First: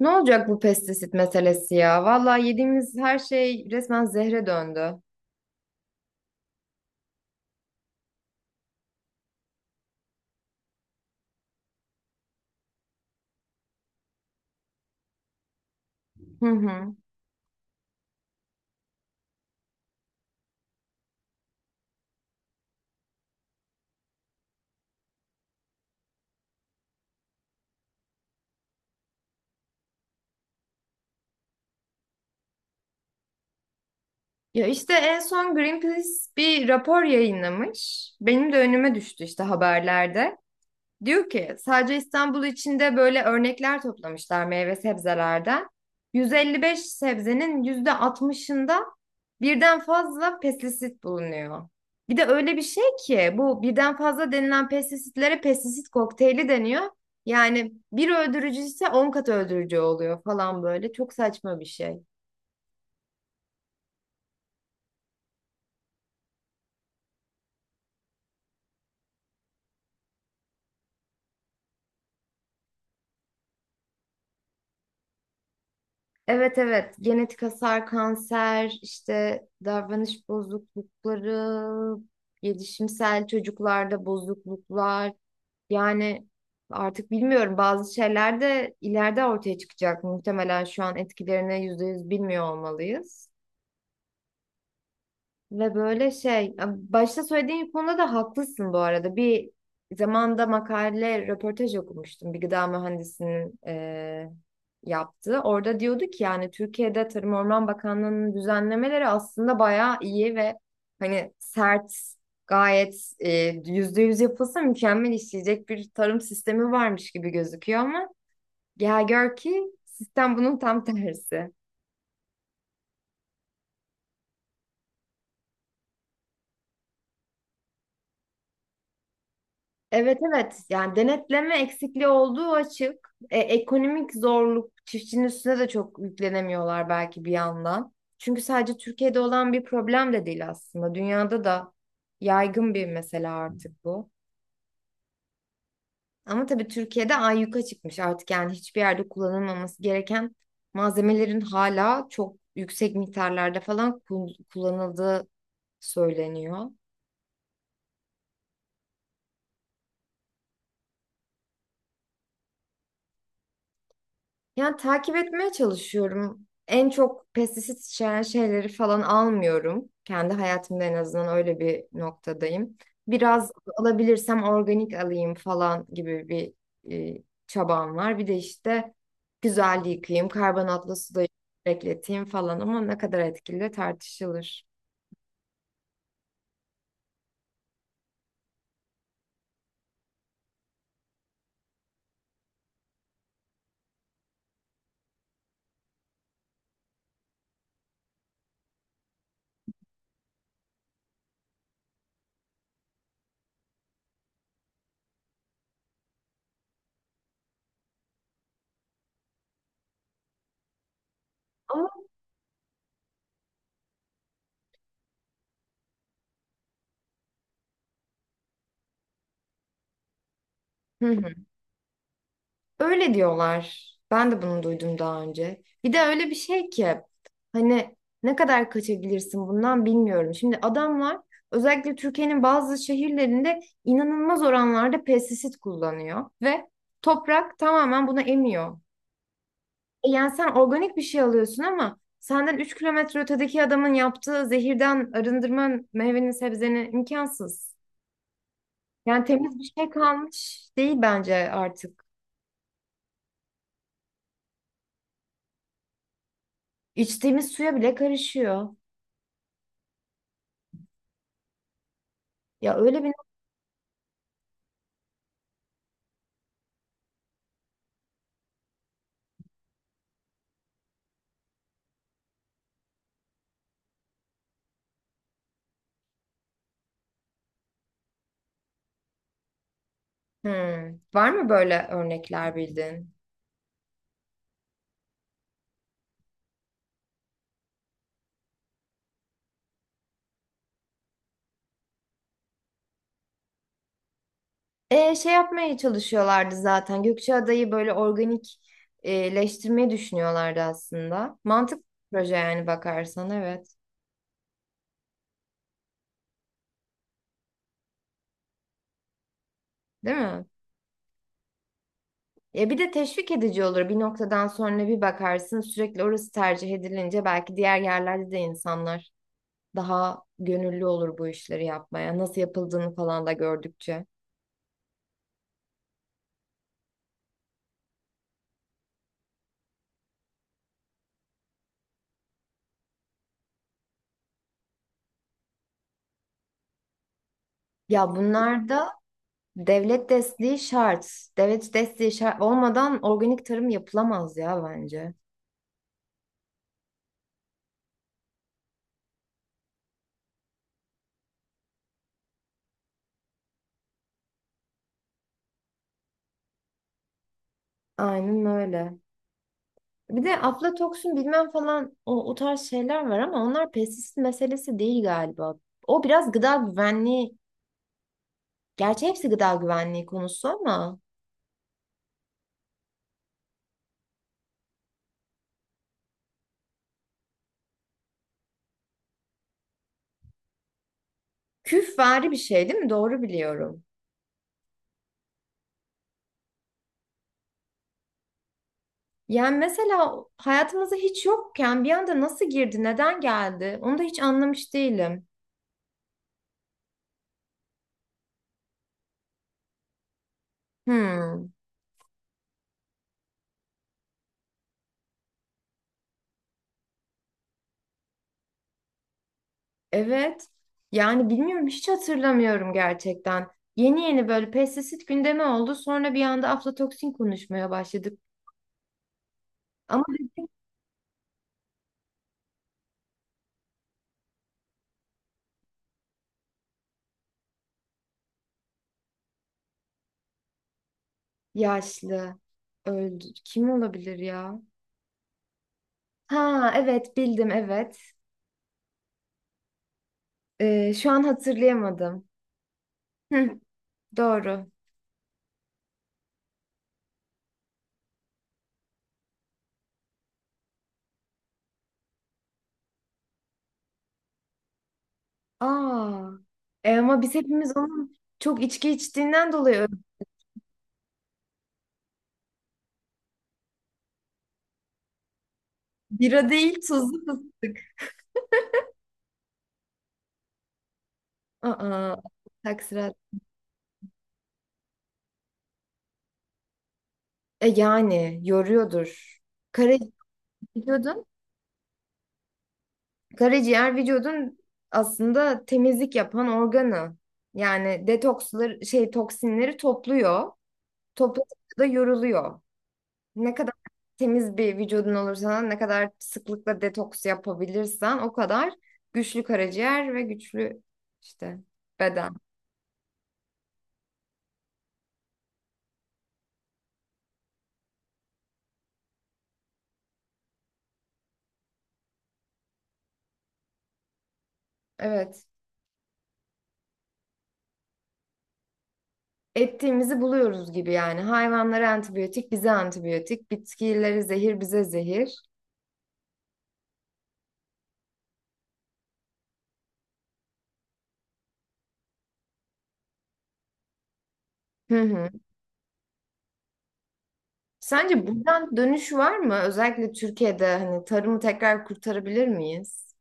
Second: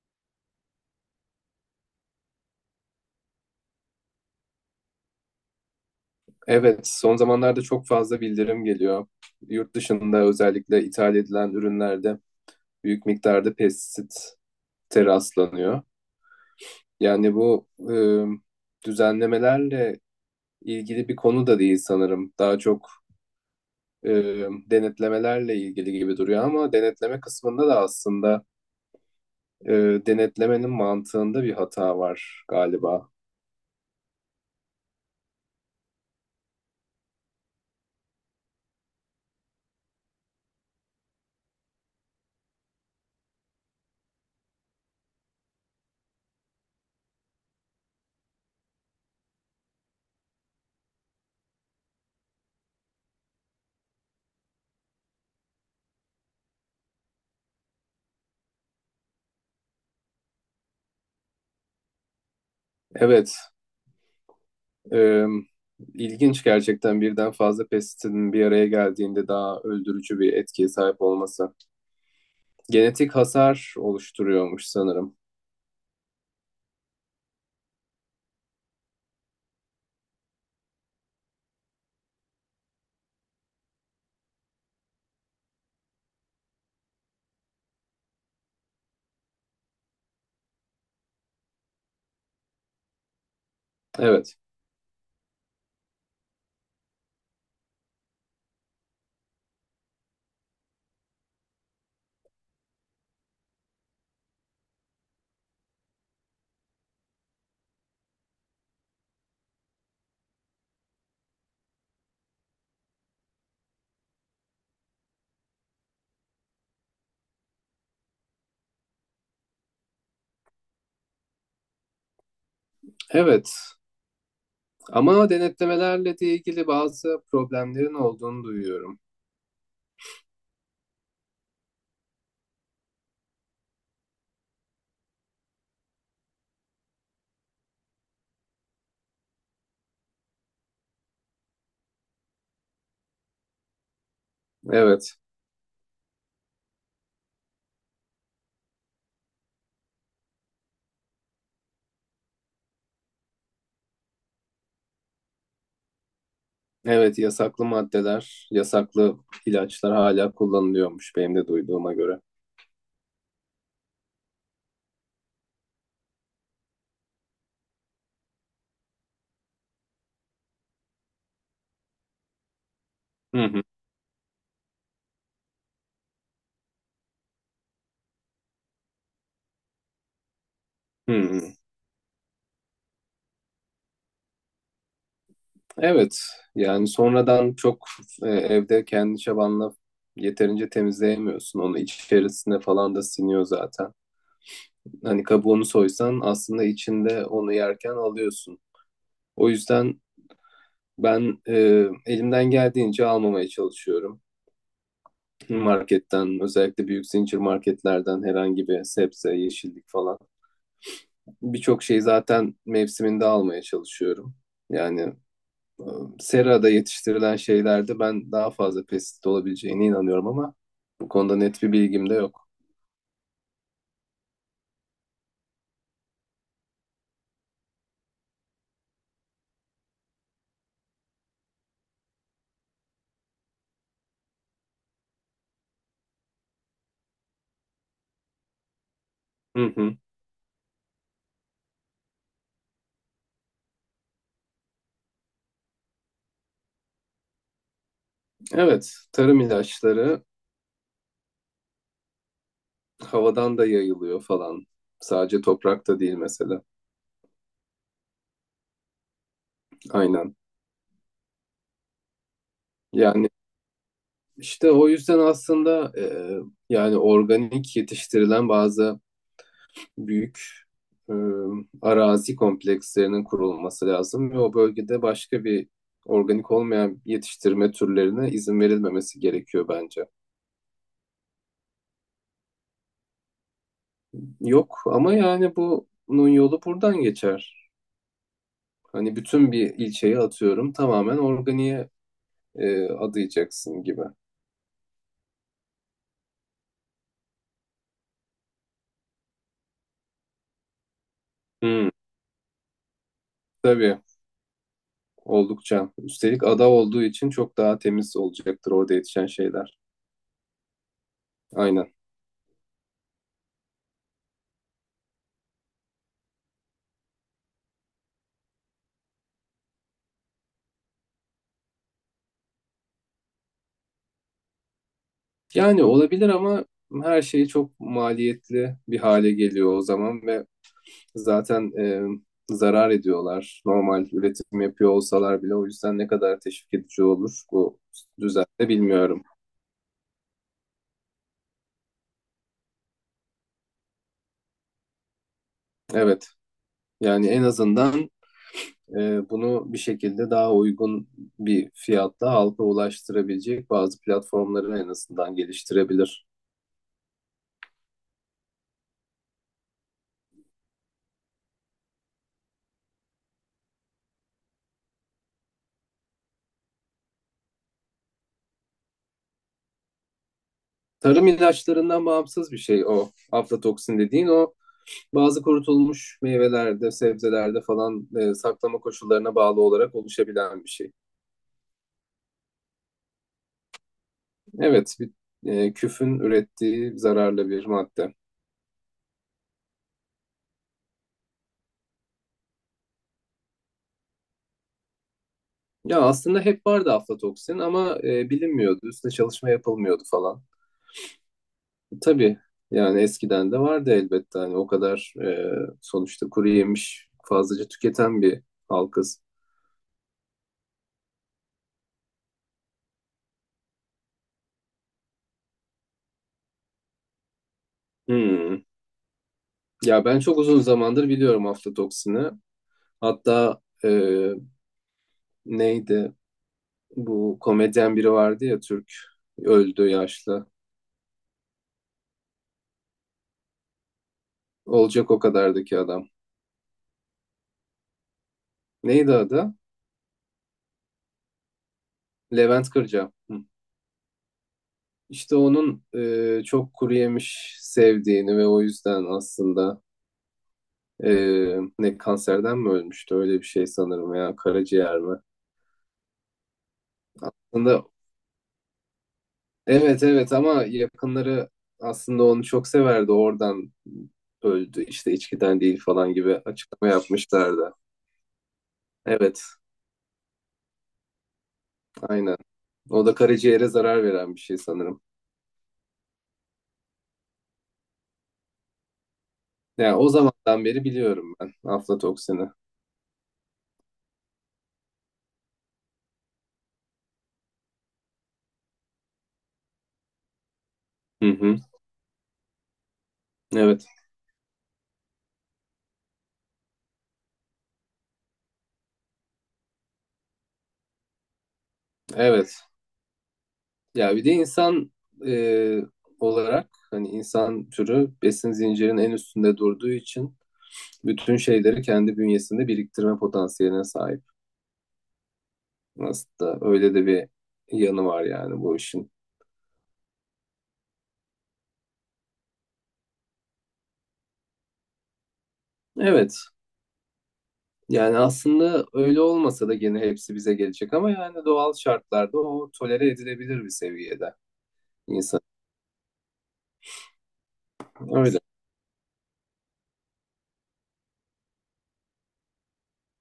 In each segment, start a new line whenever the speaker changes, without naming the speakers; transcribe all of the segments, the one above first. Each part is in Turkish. Ne olacak bu pestisit meselesi ya? Vallahi yediğimiz her şey resmen zehre döndü.
Evet, son zamanlarda çok fazla bildirim geliyor. Yurt dışında özellikle ithal edilen ürünlerde büyük miktarda pestisite rastlanıyor.
Hı hı.
Yani bu düzenlemelerle ilgili bir konu da değil sanırım. Daha çok e, denetlemelerle ilgili gibi duruyor ama denetleme kısmında da aslında e, denetlemenin mantığında bir hata var galiba.
Ya işte en son Greenpeace bir rapor yayınlamış. Benim de önüme düştü işte haberlerde. Diyor ki sadece İstanbul içinde böyle örnekler toplamışlar meyve sebzelerden. 155 sebzenin %60'ında birden fazla pestisit bulunuyor. Bir de öyle bir şey ki bu birden fazla denilen pestisitlere pestisit kokteyli deniyor. Yani bir öldürücü ise 10 kat öldürücü oluyor falan böyle. Çok saçma bir şey.
Evet. Ee, ilginç gerçekten birden fazla pestisidin bir araya geldiğinde daha öldürücü bir etkiye sahip olması. Genetik hasar oluşturuyormuş sanırım.
Evet evet, genetik hasar, kanser, işte davranış bozuklukları, gelişimsel çocuklarda bozukluklar. Yani artık bilmiyorum, bazı şeyler de ileride ortaya çıkacak. Muhtemelen şu an etkilerini yüzde yüz bilmiyor olmalıyız.
Evet.
Ve böyle şey, başta söylediğin konuda da haklısın bu arada. Bir zamanda makale, röportaj okumuştum. Bir gıda mühendisinin yaptığı. Orada diyordu ki yani Türkiye'de Tarım Orman Bakanlığı'nın düzenlemeleri aslında bayağı iyi ve hani sert, gayet %100 yapılsa mükemmel işleyecek bir tarım sistemi varmış gibi gözüküyor ama gel gör ki sistem bunun tam tersi.
Evet. Ama denetlemelerle de ilgili bazı problemlerin olduğunu duyuyorum.
Evet evet, yani denetleme eksikliği olduğu açık. Ekonomik zorluk, çiftçinin üstüne de çok yüklenemiyorlar belki bir yandan. Çünkü sadece Türkiye'de olan bir problem de değil aslında. Dünyada da yaygın bir mesele artık bu.
Evet.
Ama tabii Türkiye'de ayyuka çıkmış artık, yani hiçbir yerde kullanılmaması gereken malzemelerin hala çok yüksek miktarlarda falan kullanıldığı söyleniyor.
Evet, yasaklı maddeler, yasaklı ilaçlar hala kullanılıyormuş benim de duyduğuma göre.
Yani takip etmeye çalışıyorum. En çok pestisit içeren şeyleri falan almıyorum. Kendi hayatımda en azından öyle bir noktadayım.
Hı
Biraz
hı.
alabilirsem organik alayım falan gibi bir çabam var. Bir de işte güzel yıkayayım, karbonatlı suda
Hı.
bekleteyim falan ama ne kadar etkili tartışılır.
Evet, yani sonradan çok evde kendi çabanla yeterince temizleyemiyorsun. Onu içerisine falan da siniyor zaten. Hani kabuğunu soysan aslında içinde onu yerken alıyorsun. O yüzden ben elimden geldiğince almamaya çalışıyorum. Marketten, özellikle büyük zincir marketlerden herhangi bir sebze, yeşillik falan. Birçok
Ama
şeyi zaten mevsiminde almaya çalışıyorum. Yani serada yetiştirilen şeylerde ben daha fazla pestisit olabileceğine inanıyorum ama
Hı
bu
hı.
konuda net bir bilgim de yok.
Öyle diyorlar. Ben de bunu duydum daha önce. Bir de öyle bir şey ki hani ne kadar kaçabilirsin bundan bilmiyorum. Şimdi adamlar özellikle Türkiye'nin bazı şehirlerinde inanılmaz oranlarda pestisit kullanıyor ve toprak tamamen buna emiyor.
Hı hı.
E yani sen organik bir şey alıyorsun ama senden 3 kilometre ötedeki adamın yaptığı zehirden arındırman meyveni sebzeni imkansız.
Evet,
Yani
tarım
temiz bir şey
ilaçları
kalmış değil bence artık.
havadan da yayılıyor falan. Sadece toprakta değil mesela.
İçtiğimiz suya bile karışıyor.
Aynen.
Ya öyle bir
Yani işte o yüzden aslında yani organik yetiştirilen bazı büyük e, arazi komplekslerinin kurulması lazım ve o bölgede başka bir organik olmayan yetiştirme türlerine izin verilmemesi gerekiyor bence.
Hmm. Var mı böyle örnekler bildiğin?
Yok ama yani bunun yolu buradan geçer. Hani bütün bir ilçeyi atıyorum tamamen organiğe adayacaksın gibi.
E, şey yapmaya çalışıyorlardı zaten. Gökçeada'yı böyle organikleştirmeyi düşünüyorlardı aslında. Mantıklı
Hmm,
bir proje yani, bakarsan evet.
tabii oldukça. Üstelik ada olduğu için çok daha temiz olacaktır orada yetişen şeyler.
Değil mi?
Aynen.
Ya bir de teşvik edici olur. Bir noktadan sonra bir bakarsın, sürekli orası tercih edilince belki diğer yerlerde de insanlar daha gönüllü olur bu işleri yapmaya. Nasıl yapıldığını falan da gördükçe.
Yani olabilir ama her şey çok maliyetli bir hale geliyor o zaman ve zaten zarar ediyorlar. Normal üretim yapıyor olsalar bile o yüzden ne kadar teşvik edici olur bu
Ya
düzende
bunlarda
bilmiyorum.
Devlet desteği şart. Devlet desteği şart olmadan organik tarım yapılamaz ya bence.
Evet, yani en azından bunu bir şekilde daha uygun bir fiyatla halka ulaştırabilecek bazı platformları en azından geliştirebilir.
Aynen öyle. Bir de aflatoksin bilmem falan, o, o tarz şeyler var ama onlar pestisit meselesi değil galiba. O biraz gıda güvenliği, gerçi hepsi gıda güvenliği konusu ama
Tarım ilaçlarından bağımsız bir şey o aflatoksin dediğin, o bazı kurutulmuş meyvelerde, sebzelerde falan saklama koşullarına bağlı olarak oluşabilen bir şey.
küfvari bir şey değil mi? Doğru biliyorum.
Evet, bir, küfün ürettiği zararlı bir madde.
Yani mesela hayatımızda hiç yokken bir anda nasıl girdi, neden geldi? Onu da hiç anlamış değilim.
Ya aslında hep vardı aflatoksin ama bilinmiyordu, üstüne çalışma yapılmıyordu falan.
Hmm.
Tabii, yani eskiden de vardı elbette hani o kadar sonuçta kuru yemiş fazlaca tüketen bir halkız.
Evet. Yani bilmiyorum, hiç hatırlamıyorum gerçekten. Yeni yeni böyle pestisit gündemi oldu. Sonra bir anda aflatoksin konuşmaya başladık.
Hmm.
Ama
Ya ben çok uzun zamandır biliyorum aflatoksini. Hatta neydi bu komedyen biri vardı ya, Türk, öldü, yaşlı.
yaşlı öldü. Kim olabilir ya?
Olacak o kadardaki adam.
Ha evet, bildim evet.
Neydi adı?
Şu an hatırlayamadım.
Levent Kırca. Hı.
Hı, doğru.
İşte onun çok kuru yemiş sevdiğini ve o yüzden aslında e, ne kanserden mi ölmüştü öyle bir şey sanırım ya, karaciğer mi?
Aa. E ama biz hepimiz
Aslında
onun çok içki içtiğinden dolayı öldük.
evet, evet ama yakınları aslında onu çok severdi, oradan öldü işte, içkiden değil falan gibi
Bira değil,
açıklama
tuzlu
yapmışlardı.
fıstık.
Evet,
Aa.
aynen, o
Taksirat.
da karaciğere zarar veren bir şey sanırım.
E yani yoruyordur. Kara
Yani o zamandan beri
Biliyordun.
biliyorum ben aflatoksini.
Karaciğer vücudun aslında temizlik yapan organı. Yani detoksları şey toksinleri topluyor.
Hı hı.
Topladıkça da yoruluyor. Ne kadar
Evet.
temiz bir vücudun olursa, ne kadar sıklıkla detoks yapabilirsen o kadar güçlü karaciğer ve güçlü işte beden.
Evet. Ya bir de insan e, olarak hani insan türü besin zincirinin en üstünde durduğu için bütün şeyleri kendi bünyesinde biriktirme potansiyeline sahip.
Evet.
Aslında öyle de bir yanı var yani bu işin.
Ettiğimizi buluyoruz gibi yani. Hayvanlara antibiyotik, bize antibiyotik. Bitkileri zehir, bize zehir.
Evet. Yani aslında öyle olmasa da gene hepsi bize gelecek ama yani doğal şartlarda o tolere edilebilir bir seviyede
Hı hı.
insan.
Sence
Öyle.
buradan dönüş var mı? Özellikle Türkiye'de hani tarımı tekrar kurtarabilir miyiz?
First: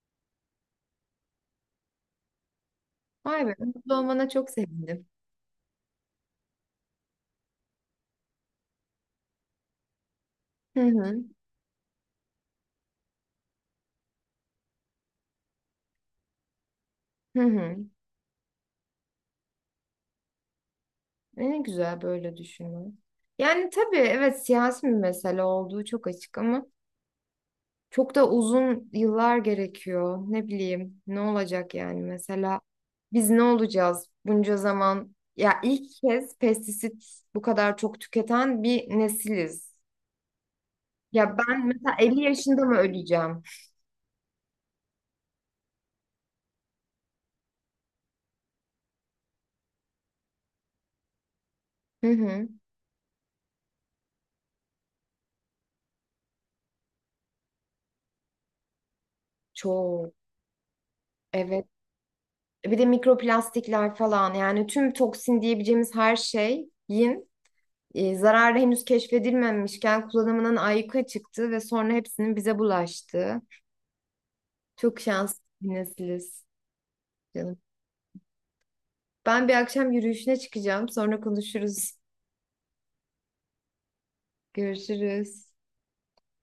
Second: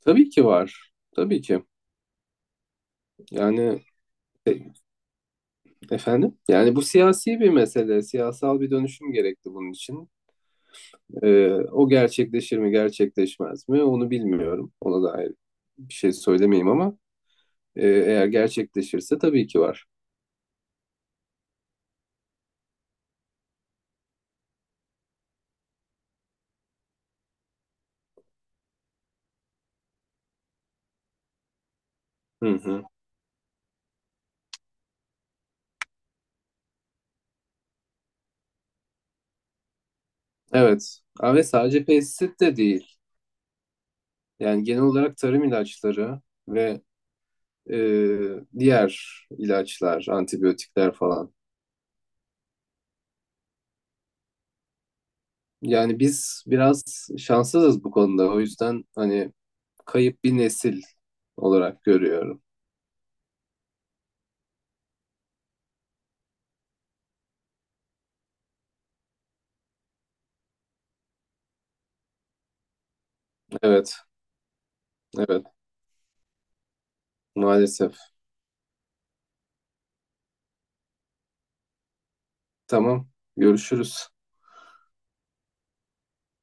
Tabii ki var. Tabii ki.
Vay be,
Yani
mutlu olmana çok
e,
sevindim.
efendim, yani bu siyasi bir mesele, siyasal bir dönüşüm gerekti bunun için.
Hı hı,
O gerçekleşir mi gerçekleşmez mi onu bilmiyorum. Ona dair bir şey söylemeyeyim ama
hı hı.
eğer gerçekleşirse tabii ki var.
Ne güzel böyle düşünmek. Yani tabii evet, siyasi bir mesele olduğu çok açık ama çok da uzun yıllar gerekiyor. Ne bileyim ne olacak yani,
Hı
mesela
hı.
biz ne olacağız bunca zaman? Ya ilk kez pestisit bu kadar çok tüketen bir nesiliz.
Evet. Ha,
Ya
ve
ben
sadece
mesela 50
pestisit de
yaşında mı
değil.
öleceğim?
Yani genel olarak tarım ilaçları ve e, diğer ilaçlar, antibiyotikler falan.
Hı hı.
Yani biz biraz şanssızız bu konuda. O yüzden hani
Çok.
kayıp bir nesil
Evet.
olarak görüyorum.
Bir de mikroplastikler falan, yani tüm toksin diyebileceğimiz her şeyin zararı henüz keşfedilmemişken kullanımının ayyuka çıktığı ve sonra hepsinin bize bulaştığı.
Evet,
Çok şanslı
evet,
bir nesiliz canım.
maalesef.
Ben bir akşam yürüyüşüne çıkacağım. Sonra konuşuruz.
Tamam, görüşürüz.
Görüşürüz.